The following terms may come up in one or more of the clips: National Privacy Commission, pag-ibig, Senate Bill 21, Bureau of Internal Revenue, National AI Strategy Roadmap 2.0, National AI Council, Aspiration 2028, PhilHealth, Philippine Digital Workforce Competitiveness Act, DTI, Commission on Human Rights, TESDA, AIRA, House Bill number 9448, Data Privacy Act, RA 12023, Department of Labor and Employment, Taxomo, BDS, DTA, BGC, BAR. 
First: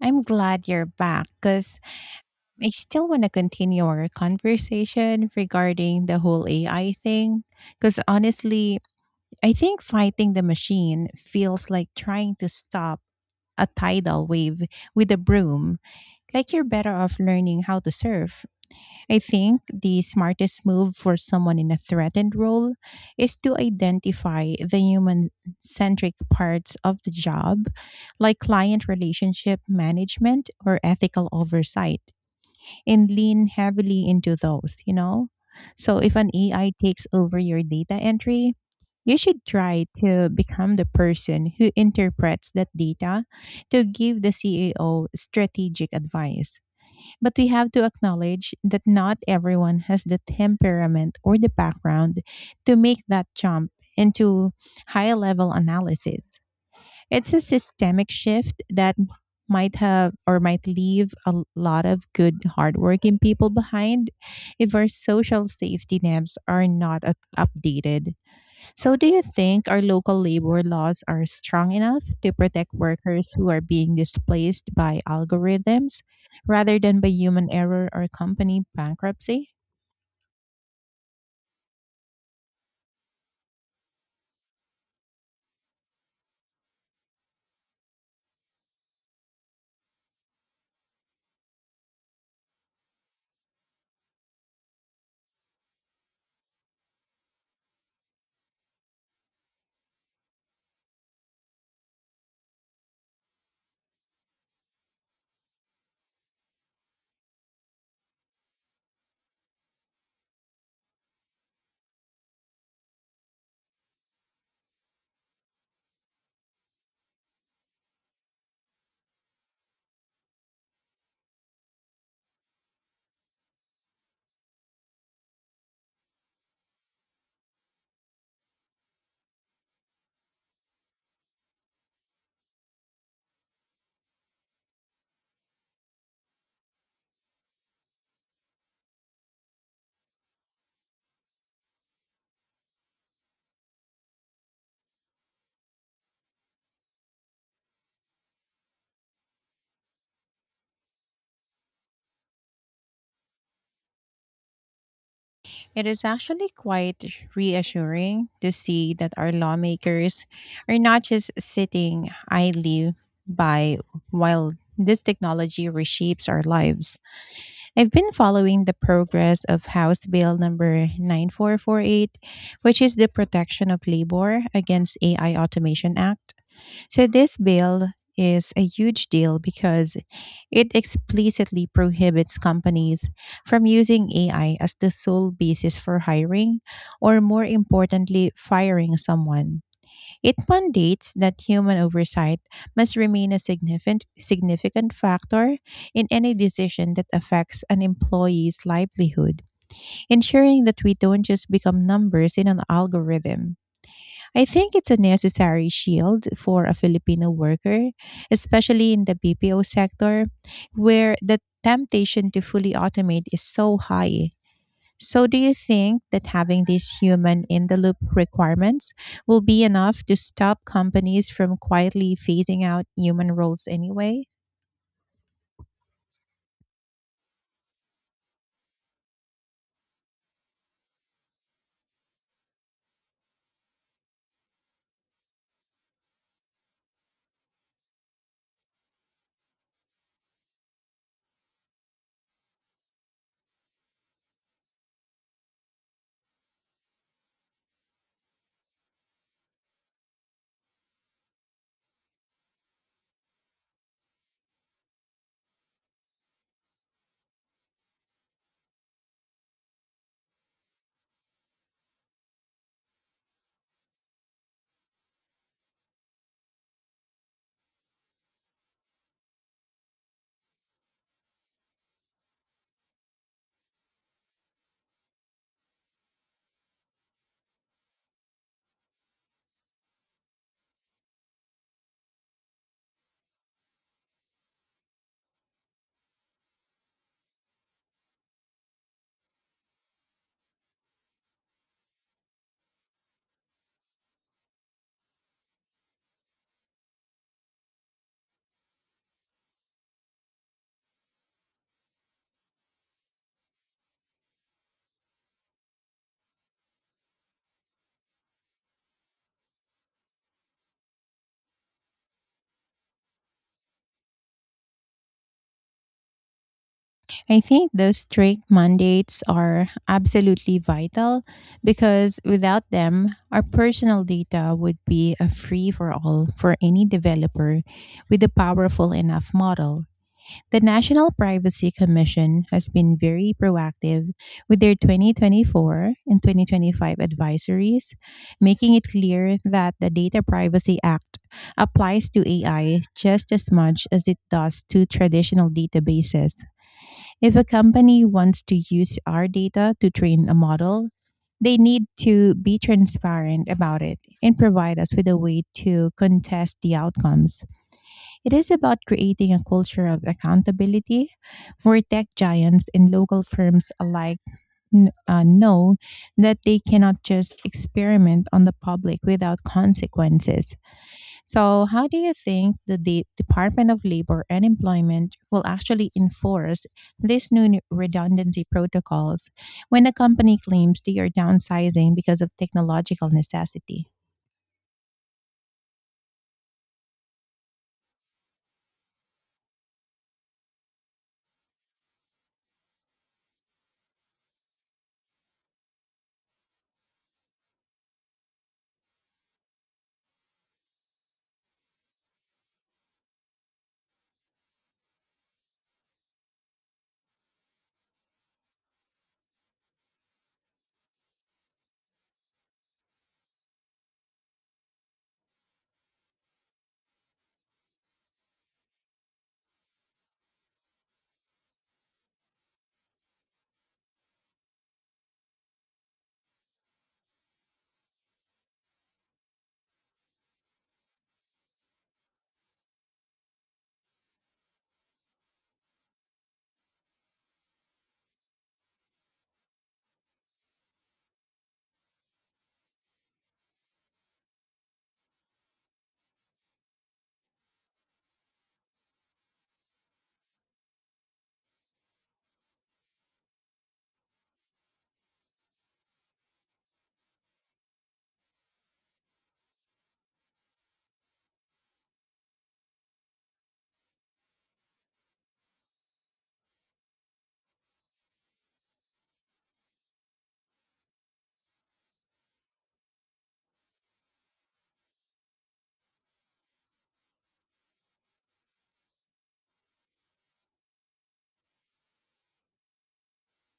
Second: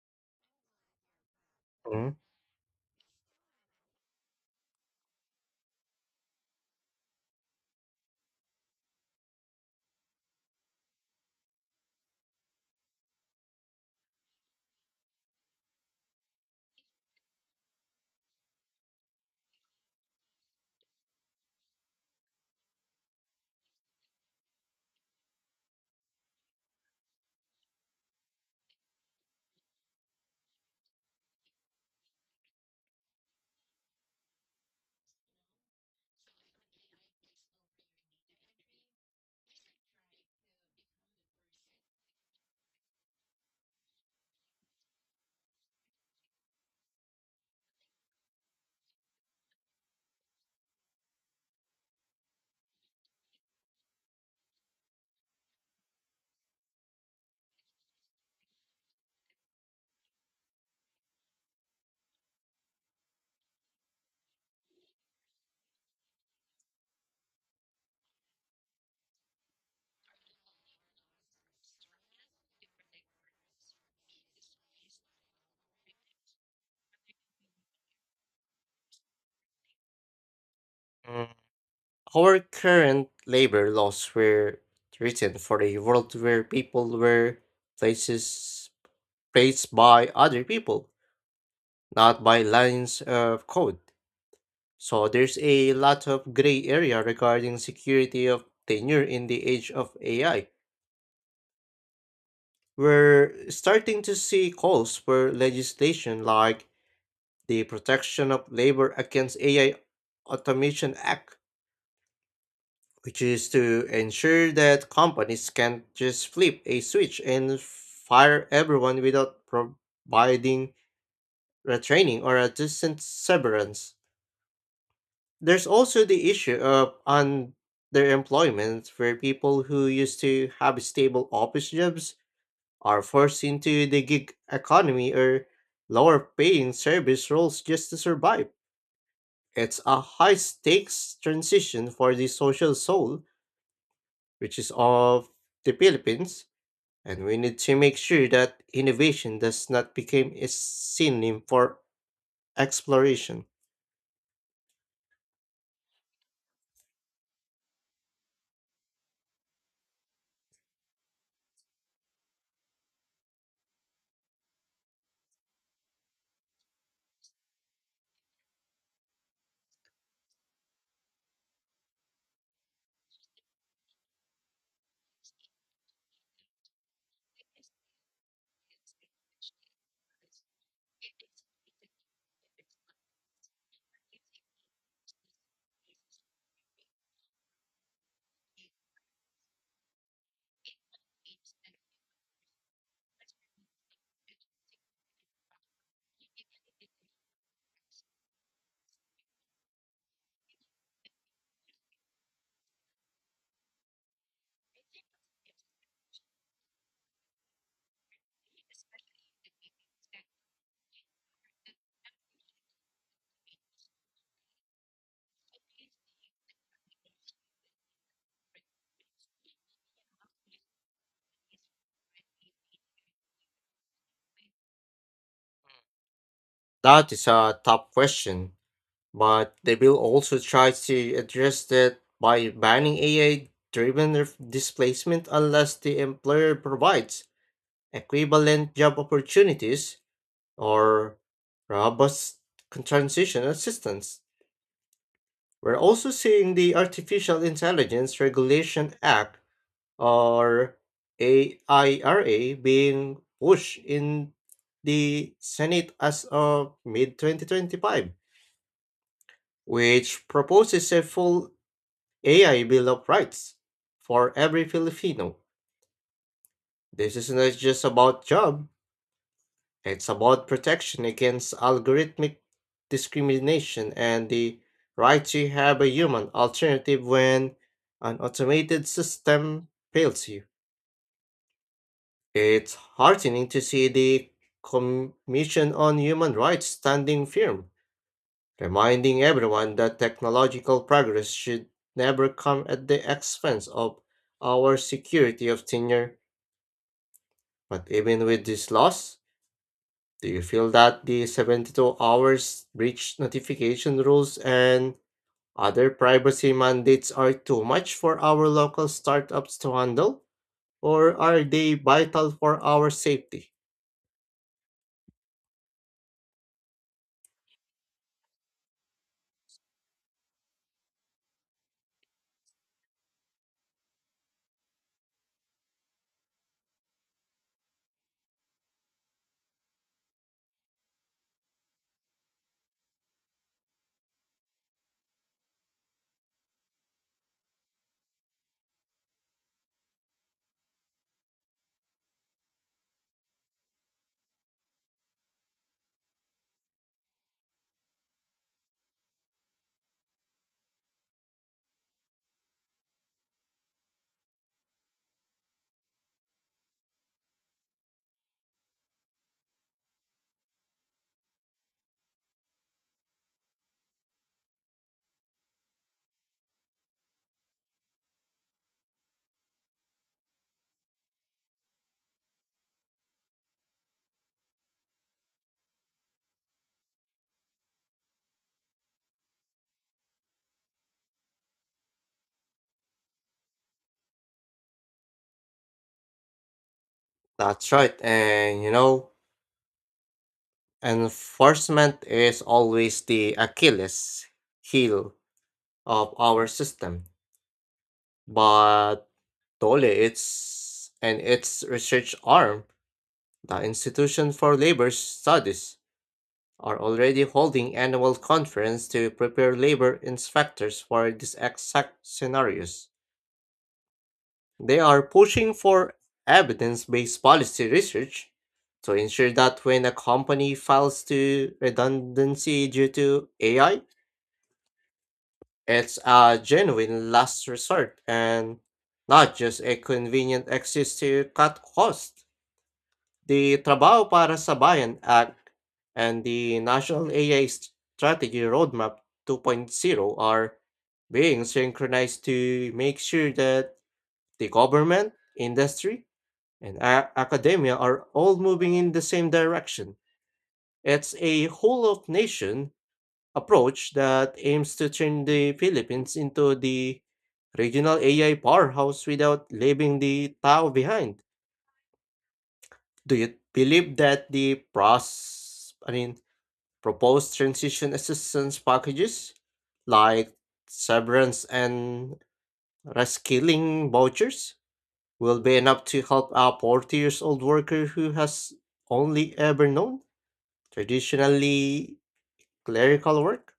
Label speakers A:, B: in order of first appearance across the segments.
A: I'm glad you're back because
B: Mm.
A: I still want to continue our conversation regarding the whole AI thing. Because honestly, I think fighting the machine feels like trying to stop a tidal wave with a broom, like you're better off learning how to surf. I think the smartest move for someone in a threatened role is to identify the human centric parts of the job, like client relationship management or ethical oversight, and lean heavily into those, you know? So if an AI takes over your data entry, you should try to become the person who interprets that data to give the CAO strategic advice, but we have to acknowledge that not everyone has the temperament or the background to make that jump into high level analysis. It's a systemic shift that might have or might leave a lot of good hardworking people behind if our social safety nets are not updated. So, do you think our local labor laws are strong enough to protect workers who are being displaced by algorithms rather than by human error or company bankruptcy?
B: Mm. Our current labor laws were written for a world where people were places placed by other people, not by lines of code. So there's a lot of gray area regarding security of tenure in the age of AI. We're starting to see calls for legislation like the Protection of Labor Against AI Automation Act, which is to ensure that companies can't just flip a switch and fire everyone without providing retraining or a decent severance. There's also the issue of underemployment, where people who used to have stable office jobs are forced into the gig economy or lower paying service roles just to survive. It's a high stakes transition for the social soul, which is of the Philippines, and we need to make sure that innovation does not become a synonym for exploration.
A: It is actually quite reassuring to see that our lawmakers are not just sitting idly by while this technology reshapes our lives. I've been following the progress of House Bill number 9448, which is the Protection of Labor Against AI Automation Act. So, this bill is a huge deal because it explicitly prohibits companies from using AI as the sole basis for hiring or, more importantly, firing someone. It mandates that human oversight must remain a significant factor in any decision that affects an employee's livelihood, ensuring that we don't just become numbers in an algorithm. I think it's a necessary shield for a Filipino worker, especially in the BPO sector, where the temptation to fully automate is so high. So, do you think that having these human in the loop requirements will be enough to stop companies from quietly phasing out human roles anyway?
B: That is a tough question, but the bill also tries to address that by banning AI driven displacement unless the employer provides equivalent job opportunities or robust transition assistance. We're also seeing the Artificial Intelligence Regulation Act, or AIRA, being pushed in the Senate as of mid 2025, which proposes a full AI Bill of Rights for every Filipino. This is not just about job, it's about protection against algorithmic discrimination and the right to have a human alternative when an automated system fails you. It's heartening to see the Commission on Human Rights standing firm, reminding everyone that technological progress should never come at the expense of our security of tenure. But even with this loss, do you feel that the 72 hours breach notification rules and other privacy mandates are too much for our local startups to handle, or are they vital for our safety?
A: I think those strict mandates are absolutely vital because without them, our personal data would be a free for all for any developer with a powerful enough model. The National Privacy Commission has been very proactive with their 2024 and 2025 advisories, making it clear that the Data Privacy Act applies to AI just as much as it does to traditional databases. If a company wants to use our data to train a model, they need to be transparent about it and provide us with a way to contest the outcomes. It is about creating a culture of accountability where tech giants and local firms alike know that they cannot just experiment on the public without consequences. So, how do you think the Department of Labor and Employment will actually enforce these new redundancy protocols when a company claims they are downsizing because of technological necessity?
B: That's right. And enforcement is always the Achilles heel of our system. But Dole, its and its research arm, the Institution for Labor Studies, are already holding annual conference to prepare labor inspectors for these exact scenarios. They are pushing for evidence based policy research to ensure that when a company files to redundancy due to AI, it's a genuine last resort and not just a convenient excuse to cut costs. The Trabaho para sa Bayan Act and the National AI Strategy Roadmap 2.0 are being synchronized to make sure that the government, industry, and academia are all moving in the same direction. It's a whole of nation approach that aims to turn the Philippines into the regional AI powerhouse without leaving the Tao behind. Do you believe that the proposed transition assistance packages like severance and reskilling vouchers will be enough to help a 40 years old worker who has only ever known, traditionally, clerical work?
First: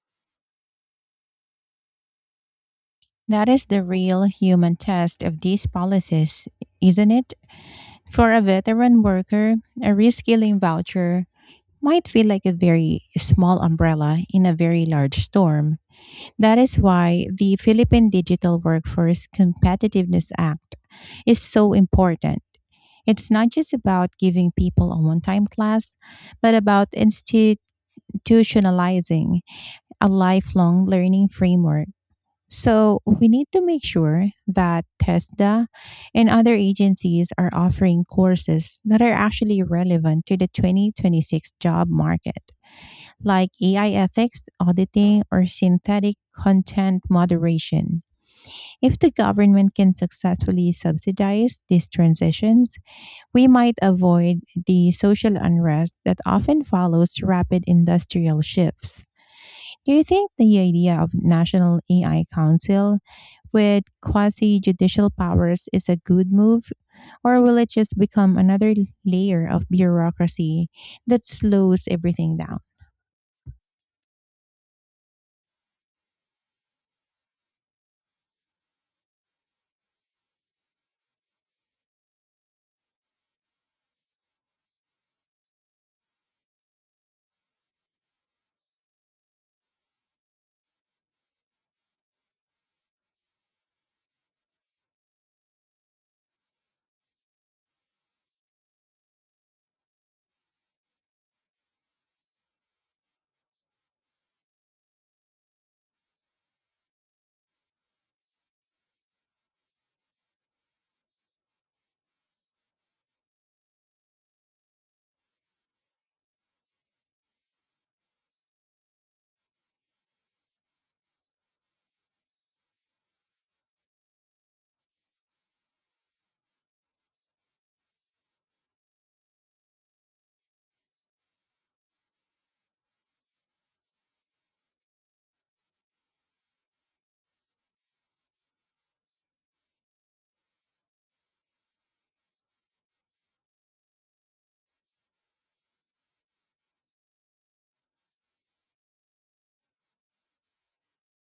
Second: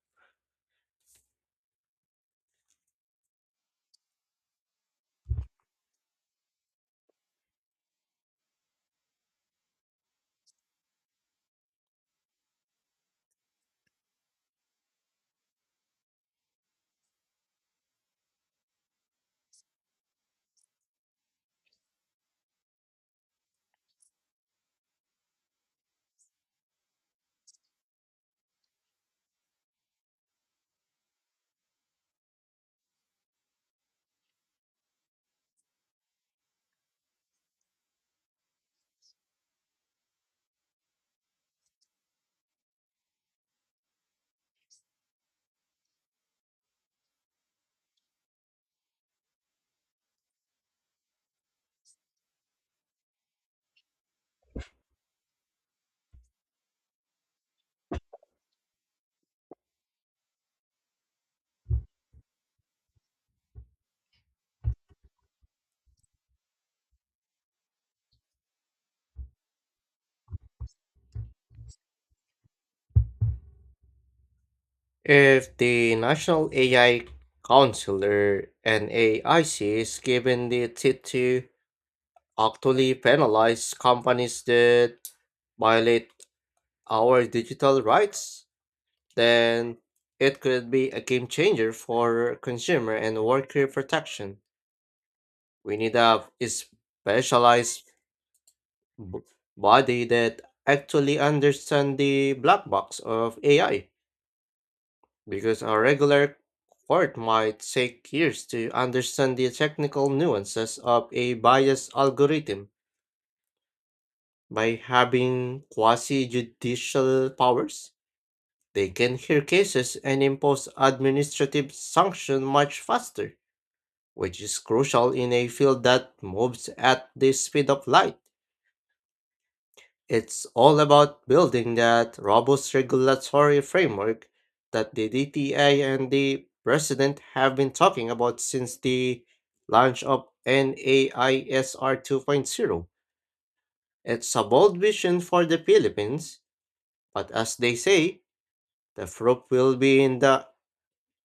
A: That is the real human test of these policies, isn't it? For a veteran worker, a reskilling voucher might feel like a very small umbrella in a very large storm. That is why the Philippine Digital Workforce Competitiveness Act is so important. It's not just about giving people a one time class, but about institutionalizing a lifelong learning framework. So we need to make sure that TESDA and other agencies are offering courses that are actually relevant to the 2026 job market, like AI ethics, auditing, or synthetic content moderation. If the government can successfully subsidize these transitions, we might avoid the social unrest that often follows rapid industrial shifts. Do you think the idea of National AI Council with quasi judicial powers is a good move, or will it just become another layer of bureaucracy that slows everything down?
B: If the National AI Council, or NAIC, is given the teeth to actually penalize companies that violate our digital rights, then it could be a game changer for consumer and worker protection. We need a specialized b- body that actually understand the black box of AI, because a regular court might take years to understand the technical nuances of a biased algorithm. By having quasi judicial powers, they can hear cases and impose administrative sanction much faster, which is crucial in a field that moves at the speed of light. It's all about building that robust regulatory framework that the DTA and the president have been talking about since the launch of NAISR 2.0. It's a bold vision for the Philippines, but as they say, the proof will be in the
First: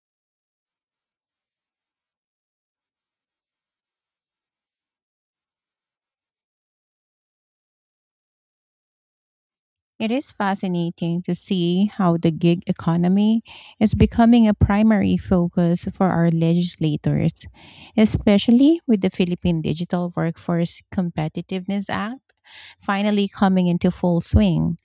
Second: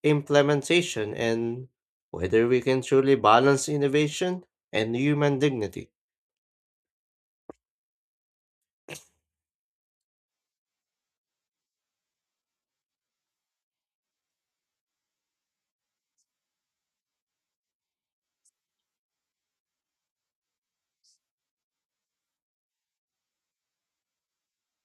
B: implementation and whether we can truly balance innovation and human dignity.
A: It is fascinating to see how the gig economy is becoming a primary focus for our legislators, especially with the Philippine Digital Workforce Competitiveness Act finally coming into full swing.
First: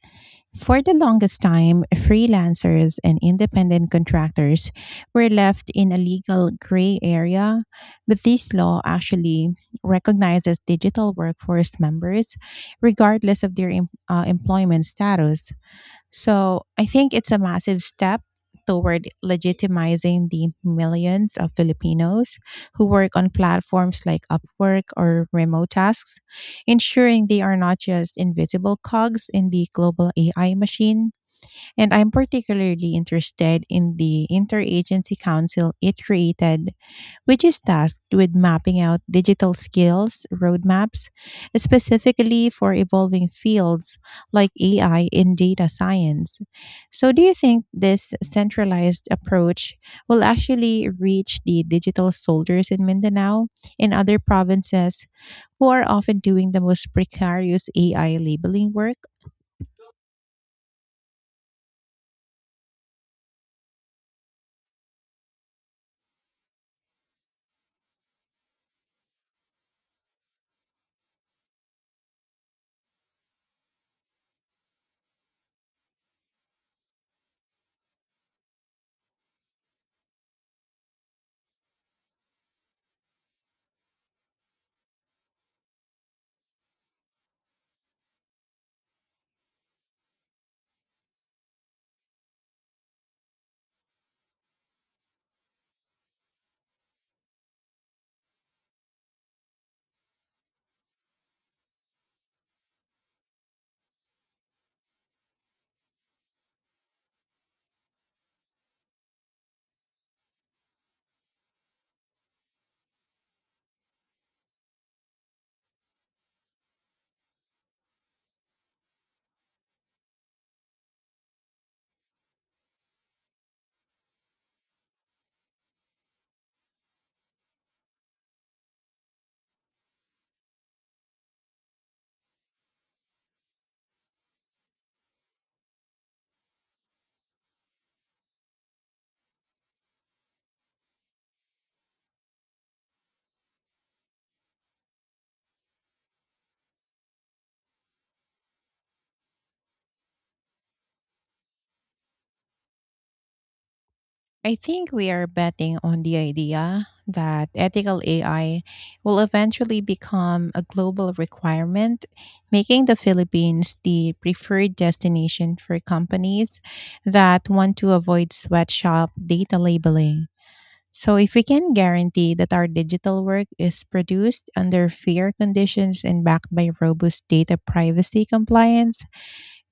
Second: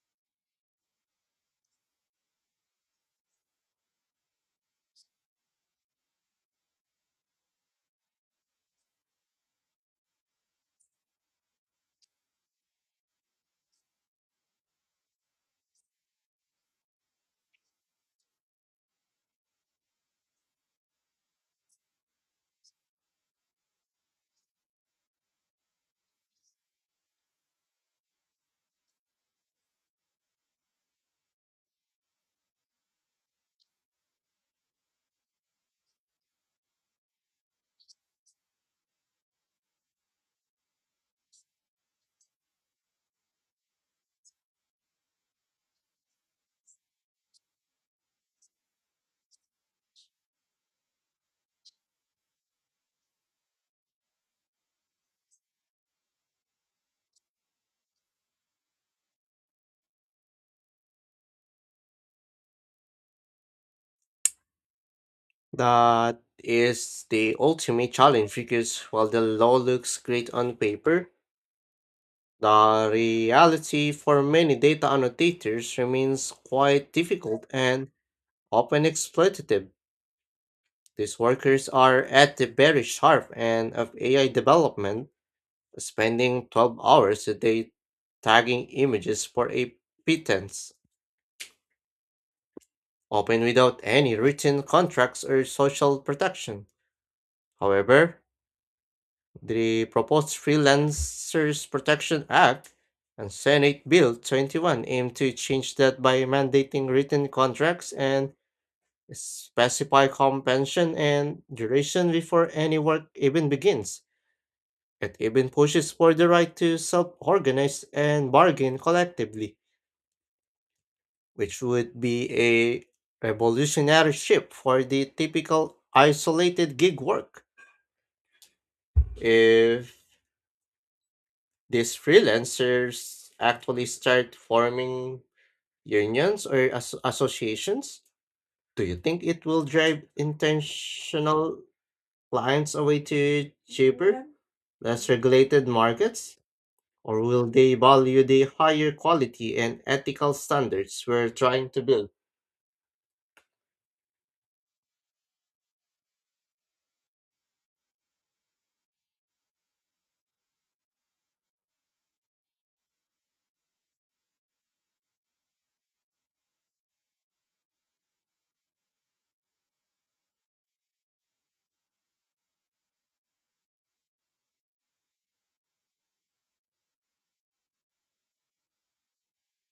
A: For the longest time, freelancers and independent contractors were left in a legal gray area, but this law actually recognizes digital workforce members regardless of their employment status. So I think it's a massive step toward legitimizing the millions of Filipinos who work on platforms like Upwork or remote tasks, ensuring they are not just invisible cogs in the global AI machine. And I'm particularly interested in the interagency council it created, which is tasked with mapping out digital skills roadmaps, specifically for evolving fields like AI and data science. So, do you think this centralized approach will actually reach the digital soldiers in Mindanao and other provinces who are often doing the most precarious AI labeling work?
B: That is the ultimate challenge, because while the law looks great on paper, the reality for many data annotators remains quite difficult and often exploitative. These workers are at the very sharp end of AI development, spending 12 hours a day tagging images for a pittance, often without any written contracts or social protection. However, the proposed Freelancers Protection Act and Senate Bill 21 aim to change that by mandating written contracts and specify compensation and duration before any work even begins. It even pushes for the right to self organize and bargain collectively, which would be a revolutionary shift for the typical isolated gig work. If these freelancers actually start forming unions or associations, do you think it will drive intentional clients away to cheaper, less regulated markets? Or will they value the higher quality and ethical standards we're trying to build?
A: I think we are betting on the idea that ethical AI will eventually become a global requirement, making the Philippines the preferred destination for companies that want to avoid sweatshop data labeling. So, if we can guarantee that our digital work is produced under fair conditions and backed by robust data privacy compliance,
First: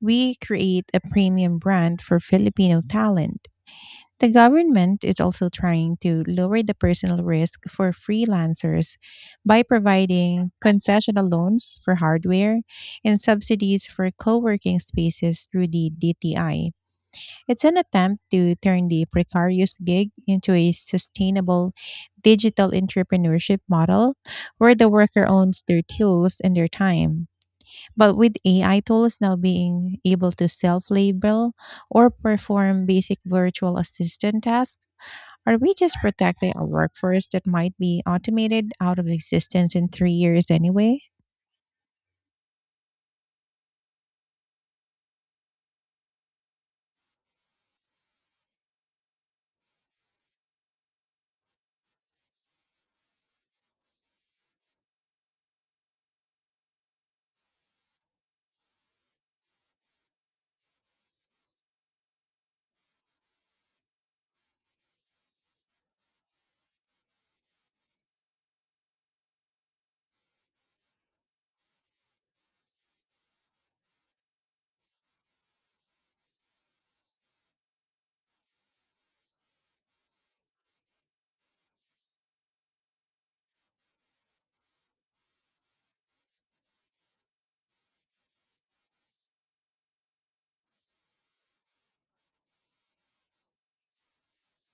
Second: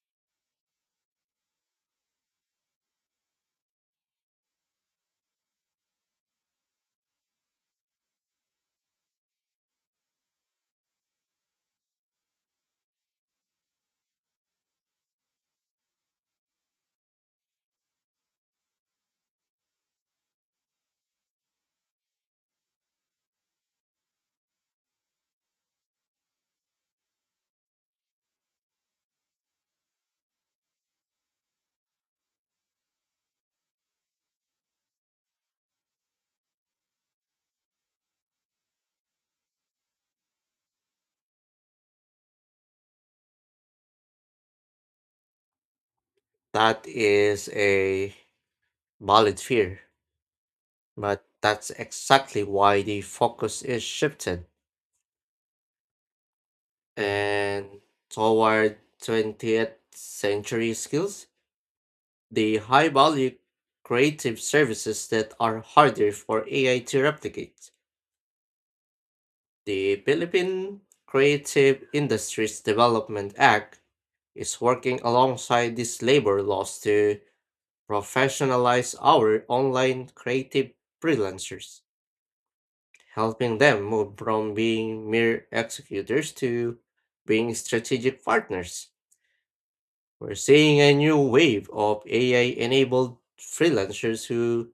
A: we create a premium brand for Filipino talent. The government is also trying to lower the personal risk for freelancers by providing concessional loans for hardware and subsidies for co working spaces through the DTI. It's an attempt to turn the precarious gig into a sustainable digital entrepreneurship model where the worker owns their tools and their time. But with AI tools now being able to self label or perform basic virtual assistant tasks, are we just protecting a workforce that might be automated out of existence in 3 years anyway?
B: That is a valid fear, but that's exactly why the focus is shifted, and toward 20th century skills, the high value creative services that are harder for AI to replicate. The Philippine Creative Industries Development Act is working alongside these labor laws to professionalize our online creative freelancers, helping them move from being mere executors to being strategic partners. We're seeing a new wave of AI enabled freelancers who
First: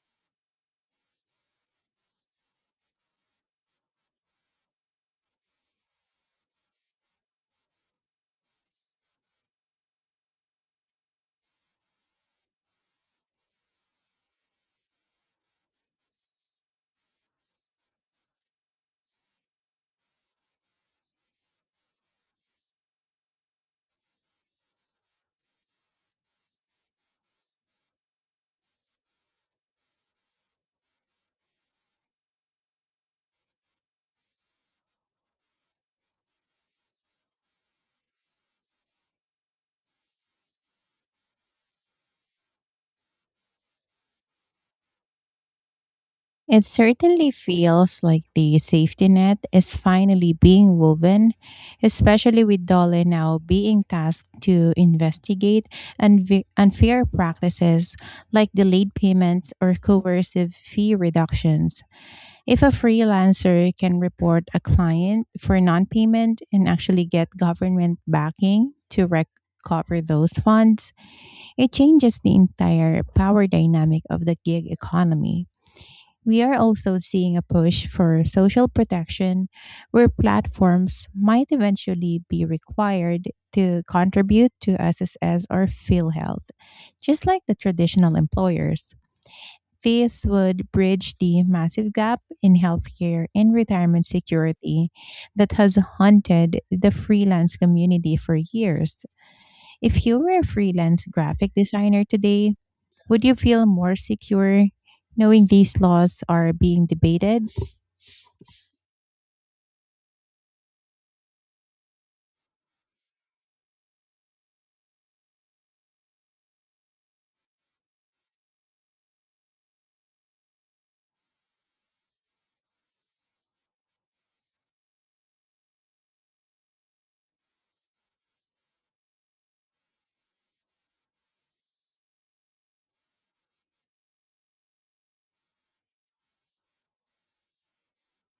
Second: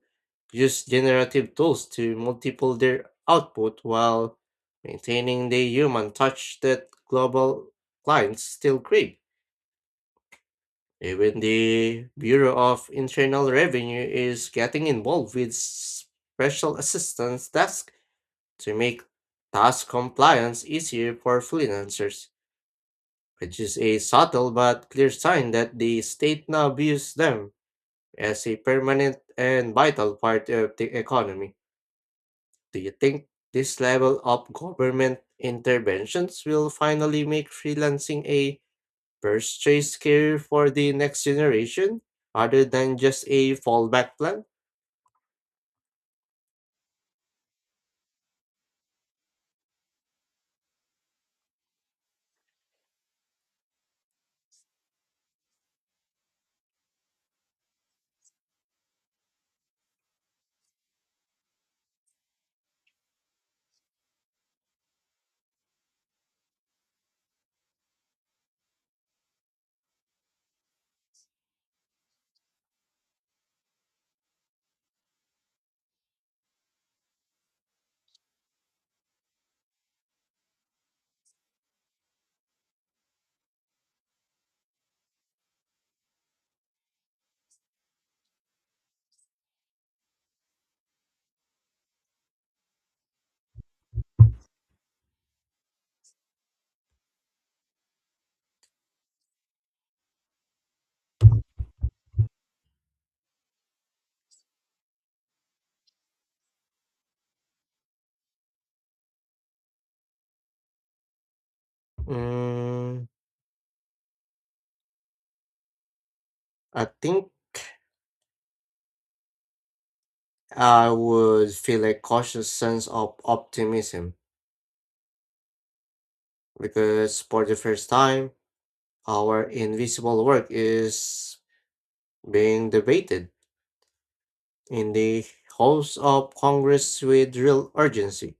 B: use generative tools to multiple their output while maintaining the human touch that global clients still crave. Even the Bureau of Internal Revenue is getting involved with special assistance tasks to make task compliance easier for freelancers, which is a subtle but clear sign that the state now views them as a permanent and vital part of the economy. Do you think this level of government interventions will finally make freelancing a first choice career for the next generation other than just a fallback plan?
A: It certainly feels like the safety net is finally being woven, especially with Dole now being tasked to investigate unfair practices like delayed payments or coercive fee reductions. If a freelancer can report a client for non payment and actually get government backing to recover those funds, it changes the entire power dynamic of the gig economy. We are also seeing a push for social protection where platforms might eventually be required to contribute to SSS or PhilHealth, just like the traditional employers. This would bridge the massive gap in healthcare and retirement security that has haunted the freelance community for years. If you were a freelance graphic designer today, would you feel more secure knowing these laws are being debated?
B: Mm, I think I would feel a cautious sense of optimism, because for the first time, our invisible work is being debated in the House of Congress with real urgency.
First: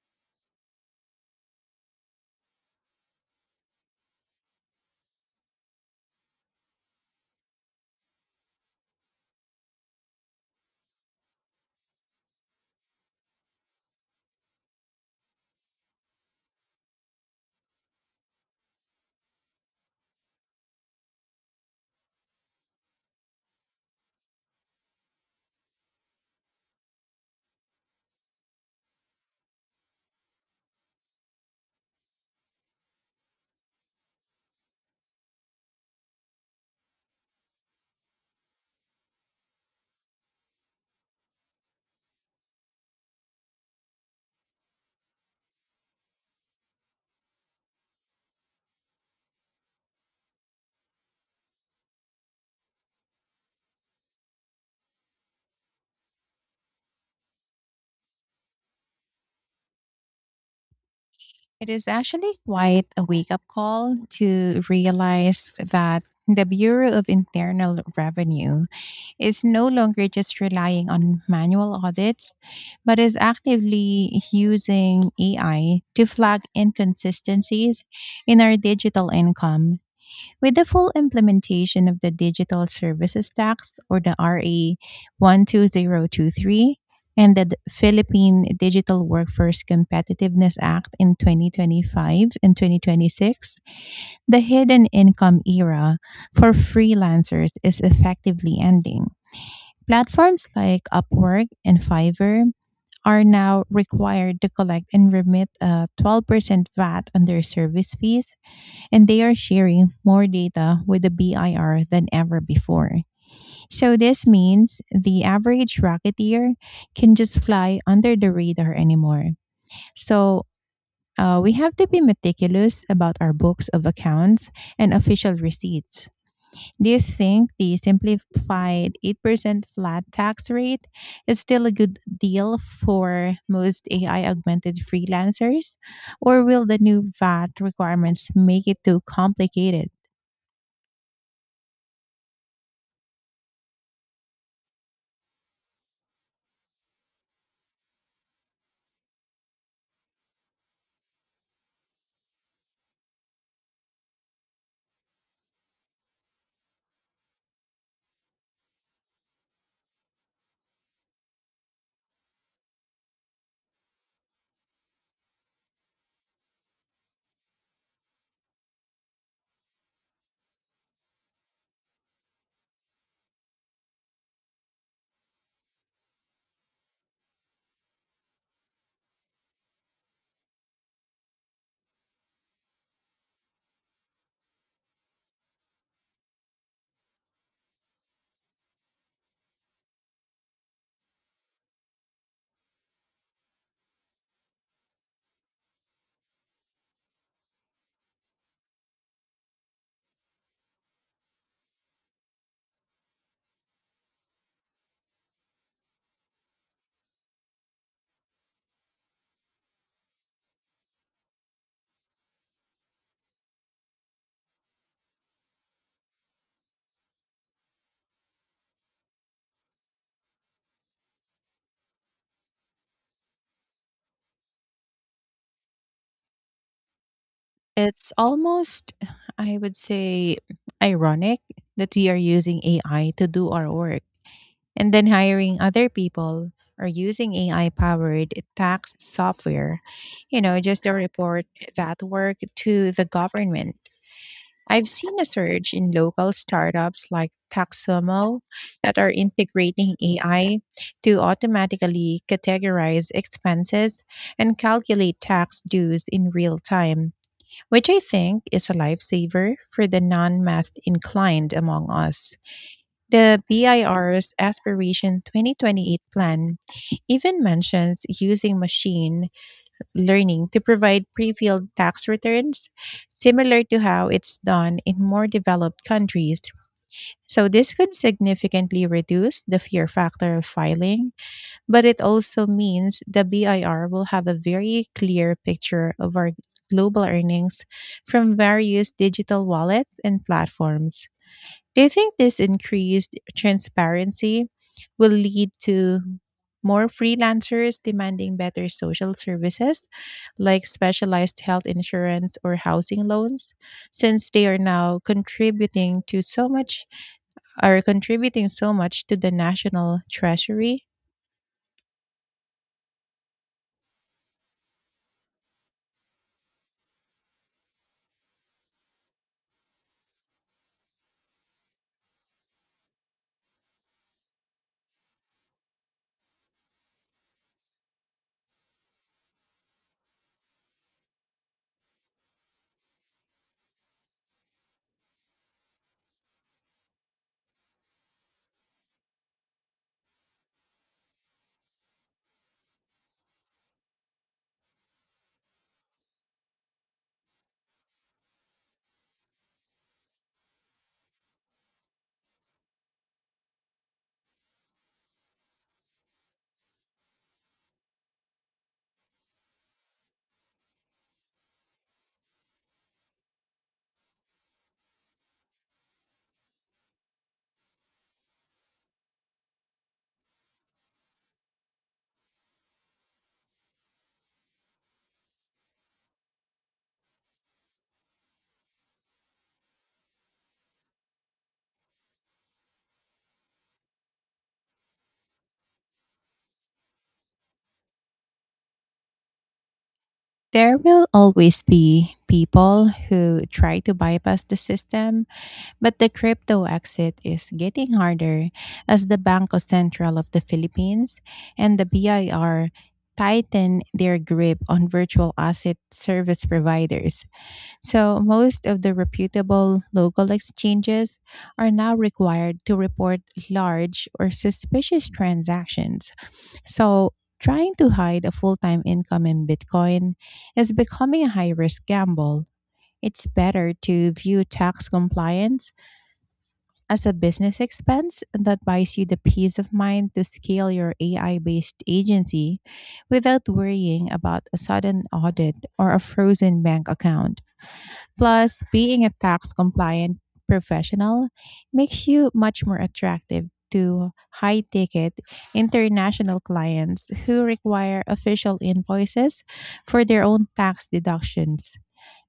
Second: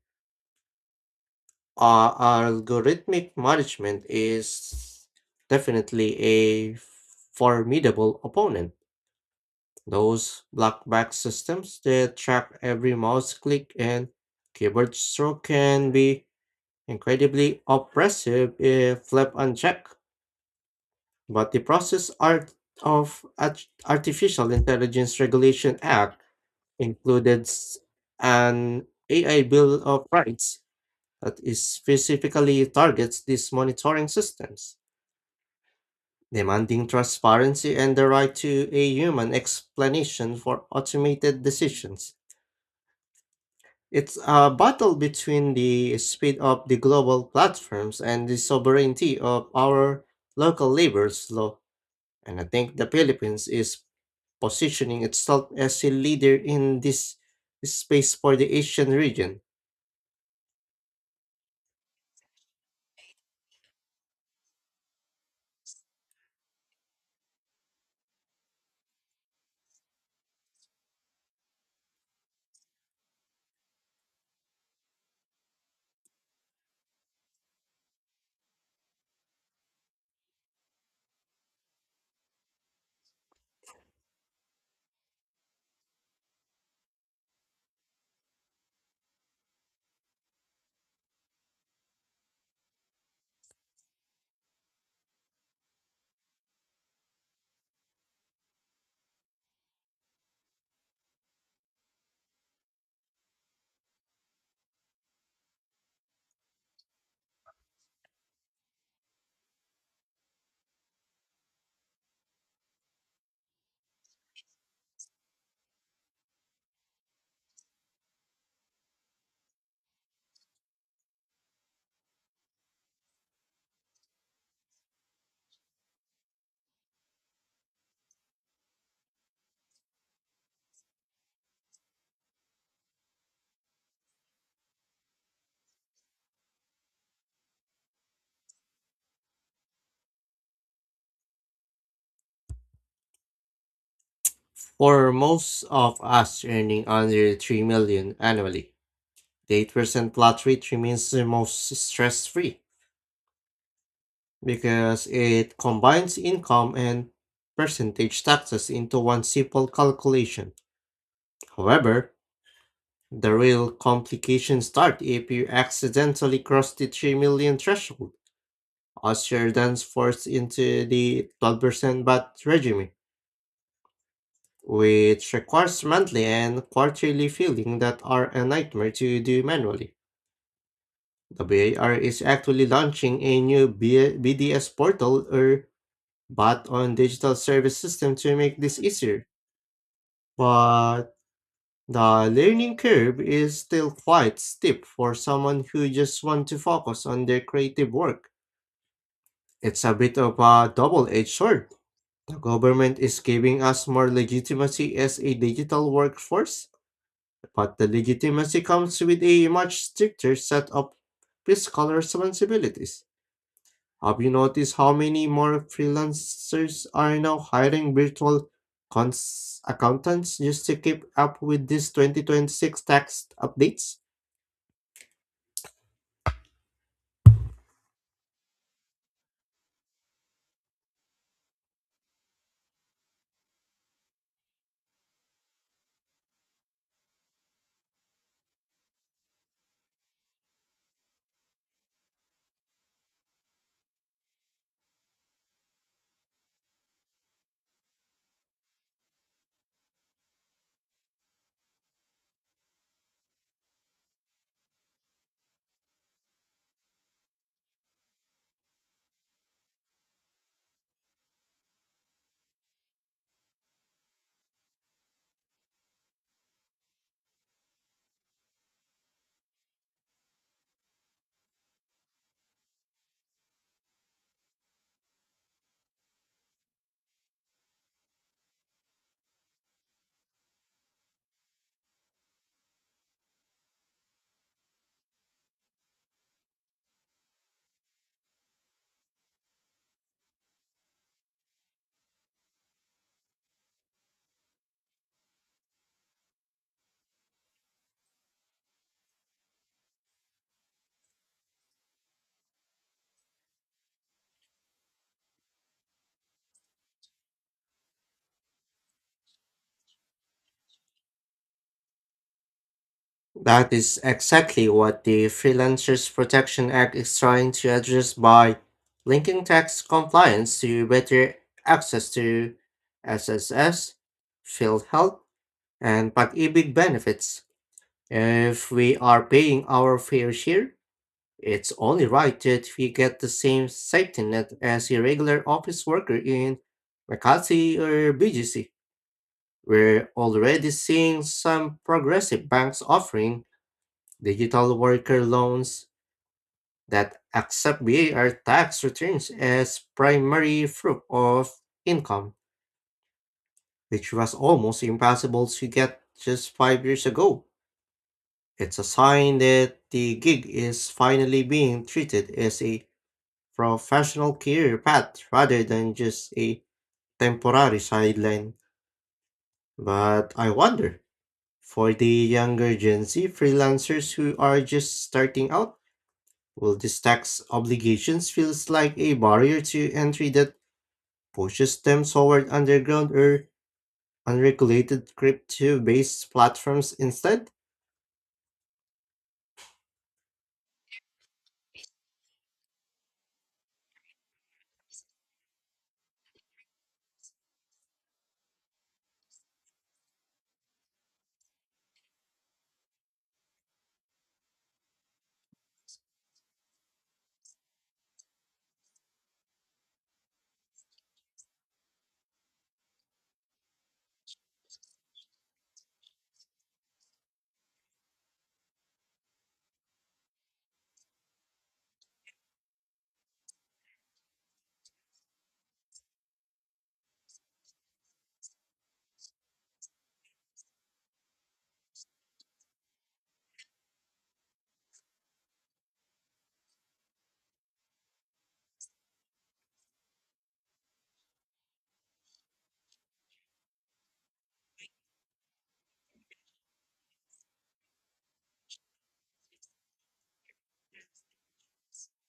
B: Algorithmic management is definitely a formidable opponent. Those blackback systems that track every mouse click and keyboard stroke can be incredibly oppressive if left unchecked. But the process art of Artificial Intelligence Regulation Act included an AI Bill of Rights that is specifically targets these monitoring systems, demanding transparency and the right to a human explanation for automated decisions. It's a battle between the speed of the global platforms and the sovereignty of our local labor's law. And I think the Philippines is positioning itself as a leader in this space for the Asian region.
A: It is actually quite a wake up call to realize that the Bureau of Internal Revenue is no longer just relying on manual audits, but is actively using AI to flag inconsistencies in our digital income. With the full implementation of the Digital Services Tax or the RA 12023 and the Philippine Digital Workforce Competitiveness Act in 2025 and 2026, the hidden income era for freelancers is effectively ending. Platforms like Upwork and Fiverr are now required to collect and remit a 12% VAT on their service fees, and they are sharing more data with the BIR than ever before. So, this means the average Rocketeer can just fly under the radar anymore. So, we have to be meticulous about our books of accounts and official receipts. Do you think the simplified 8% flat tax rate is still a good deal for most AI augmented freelancers? Or will the new VAT requirements make it too complicated?
B: For most of us earning under 3 million annually, the 8% flat rate remains the most stress-free, because it combines income and percentage taxes into one simple calculation. However, the real complications start if you accidentally cross the 3 million threshold, as you're then forced into the 12% VAT regime, which requires monthly and quarterly filling that are a nightmare to do manually. The BAR is actually launching a new BDS portal, or bot on digital service system, to make this easier. But the learning curve is still quite steep for someone who just wants to focus on their creative work. It's a bit of a double-edged sword. The government is giving us more legitimacy as a digital workforce, but the legitimacy comes with a much stricter set of fiscal responsibilities. Have you noticed how many more freelancers are now hiring virtual accountants just to keep up with these 2026 tax updates?
A: It's almost, I would say, ironic that we are using AI to do our work and then hiring other people or using AI powered tax software, you know, just to report that work to the government. I've seen a surge in local startups like Taxomo that are integrating AI to automatically categorize expenses and calculate tax dues in real time, which I think is a lifesaver for the non math inclined among us. The BIR's Aspiration 2028 plan even mentions using machine learning to provide pre filled tax returns, similar to how it's done in more developed countries. So, this could significantly reduce the fear factor of filing, but it also means the BIR will have a very clear picture of our global earnings from various digital wallets and platforms. Do you think this increased transparency will lead to more freelancers demanding better social services like specialized health insurance or housing loans, since they are contributing so much to the national treasury?
B: That is exactly what the Freelancers Protection Act is trying to address, by linking tax compliance to better access to SSS, field health, and pag-ibig benefits. If we are paying our fair share, it's only right that we get the same safety net as a regular office worker in McCarthy or BGC. We're already seeing some progressive banks offering digital worker loans that accept BAR tax returns as primary proof of income, which was almost impossible to get just 5 years ago. It's a sign that the gig is finally being treated as a professional career path rather than just a temporary sideline. But I wonder, for the younger Gen Z freelancers who are just starting out, will these tax obligations feels like a barrier to entry that pushes them toward underground or unregulated crypto-based platforms instead?
A: There will always be people who try to bypass the system, but the crypto exit is getting harder as the Banco Central of the Philippines and the BIR tighten their grip on virtual asset service providers. So, most of the reputable local exchanges are now required to report large or suspicious transactions. So, trying to hide a full time income in Bitcoin is becoming a high risk gamble. It's better to view tax compliance as a business expense that buys you the peace of mind to scale your AI based agency without worrying about a sudden audit or a frozen bank account. Plus, being a tax compliant professional makes you much more attractive to high ticket international clients who require official invoices for their own tax deductions.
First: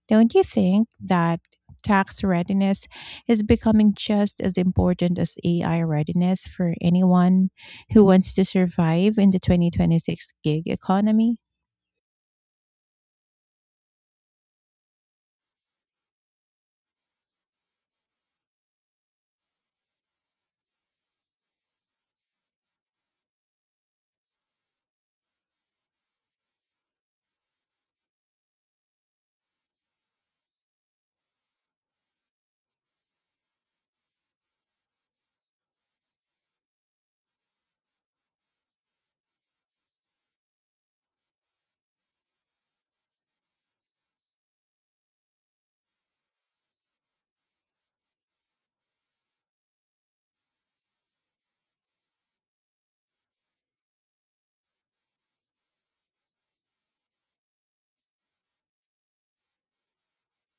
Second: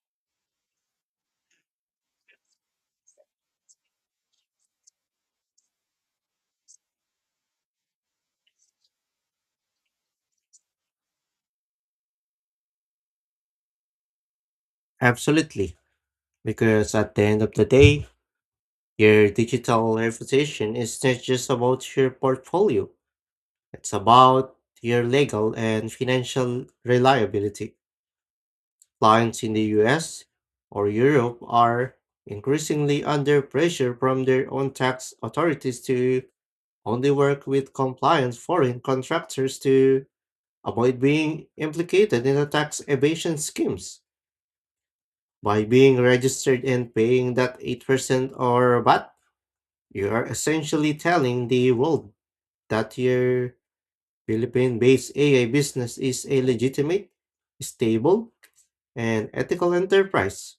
A: Don't you think that tax readiness is becoming just as important as AI readiness for anyone who wants to survive in the 2026 gig economy?
B: Absolutely, because at the end of the day, your digital reputation is not just about your portfolio. It's about your legal and financial reliability. Clients in the US or Europe are increasingly under pressure from their own tax authorities to only work with compliant foreign contractors to avoid being implicated in the tax evasion schemes. By being registered and paying that 8% or VAT, you are essentially telling the world that your Philippine-based AI business is a legitimate, stable, and ethical enterprise.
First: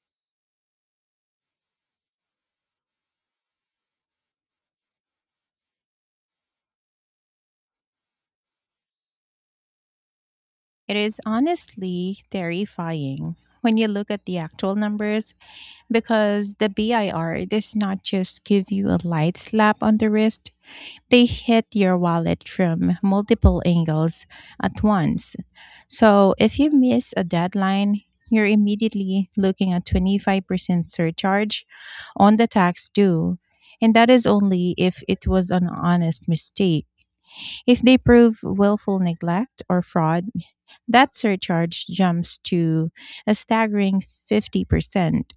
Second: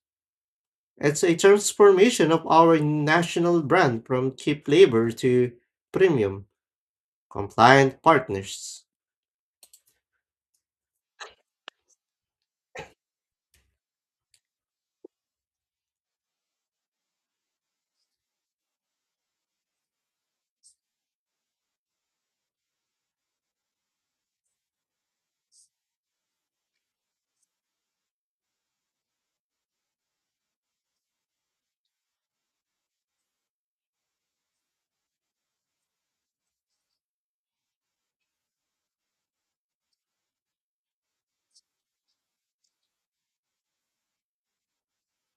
B: It's a transformation of our national brand from cheap labor to premium, compliant partners.
A: It is honestly terrifying when you look at the actual numbers because the BIR does not just give you a light slap on the wrist, they hit your wallet from multiple angles at once. So if you miss a deadline, you're immediately looking at 25% surcharge on the tax due. And that is only if it was an honest mistake. If they prove willful neglect or fraud, that surcharge jumps to a staggering 50%.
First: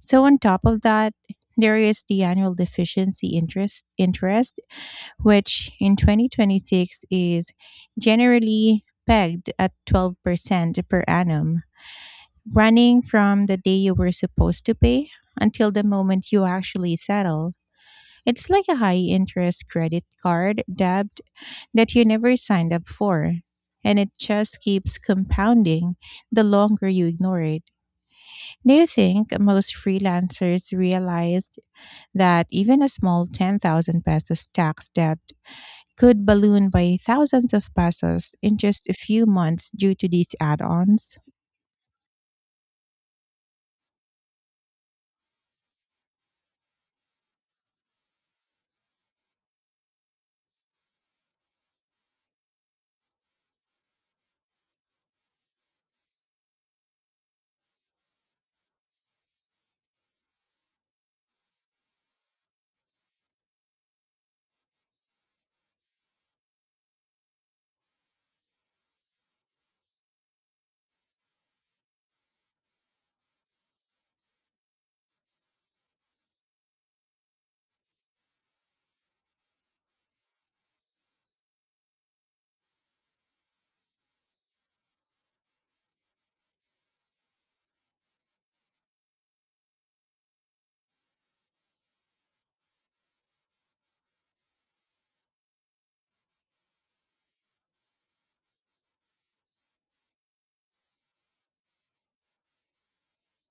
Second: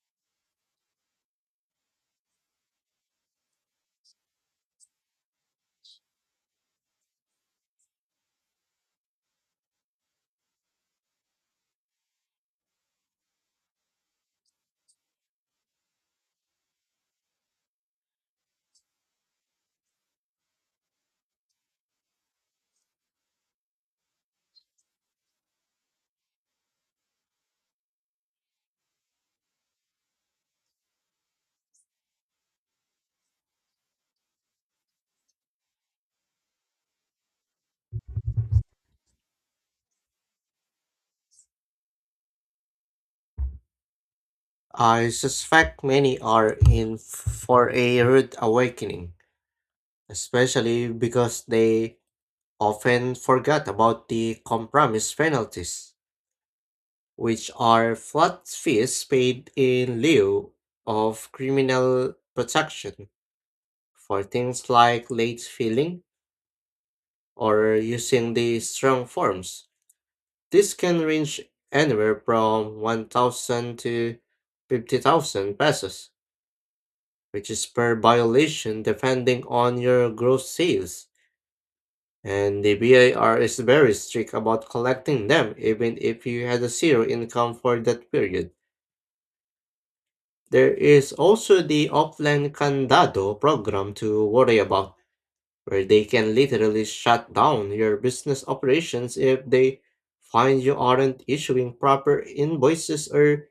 A: So on top of that, there is the annual deficiency interest which in 2026 is generally pegged at 12% per annum, running from the day you were supposed to pay until the moment you actually settle. It's like a high interest credit card debt that you never signed up for. And it just keeps compounding the longer you ignore it. Do you think most freelancers realize that even a small 10,000 pesos tax debt could balloon by thousands of pesos in just a few months due to these add ons?
B: I suspect many are in for a rude awakening, especially because they often forgot about the compromise penalties, which are flat fees paid in lieu of criminal protection for things like late filing or using the strong forms. This can range anywhere from 1,000 to 50,000 pesos, which is per violation depending on your gross sales. And the BIR is very strict about collecting them, even if you had a zero income for that period. There is also the offline candado program to worry about, where they can literally shut down your business operations if they find you aren't issuing proper invoices or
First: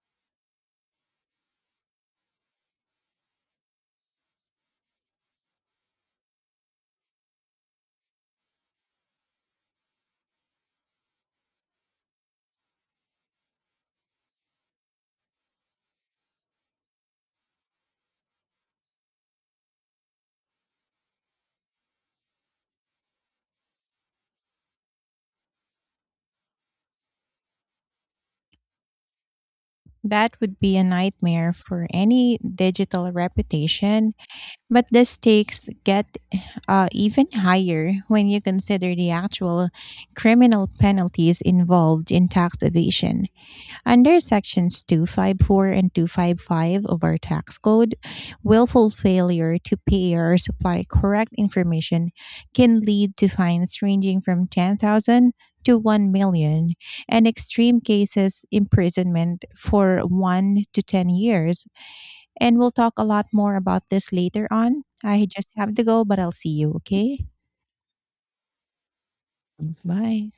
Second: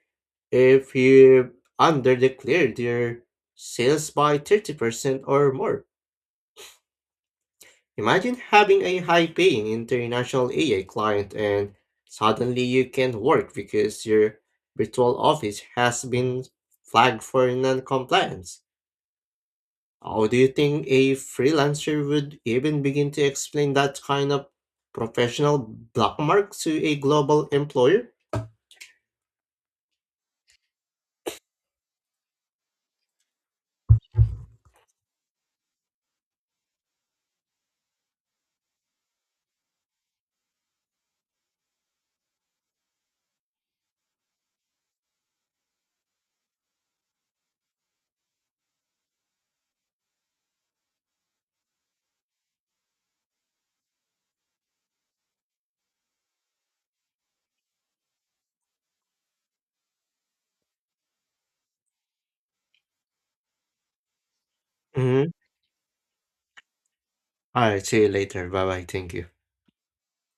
B: if you underdeclared your sales by 30% or more. Imagine having a high-paying international AI client and suddenly you can't work because your virtual office has been flagged for non-compliance. How do you think a freelancer would even begin to explain that kind of professional black mark to a global employer?
A: That would be a nightmare for any digital reputation. But the stakes get even higher when you consider the actual criminal penalties involved in tax evasion. Under sections 254 and 255 of our tax code, willful failure to pay or supply correct information can lead to fines ranging from 10,000 to 1 million and extreme cases imprisonment for 1 to 10 years, and we'll talk a lot more about this later on. I
B: Mhm.
A: just have to go, but I'll see you, okay?
B: All right, see you later. Bye bye. Thank you.
A: Bye.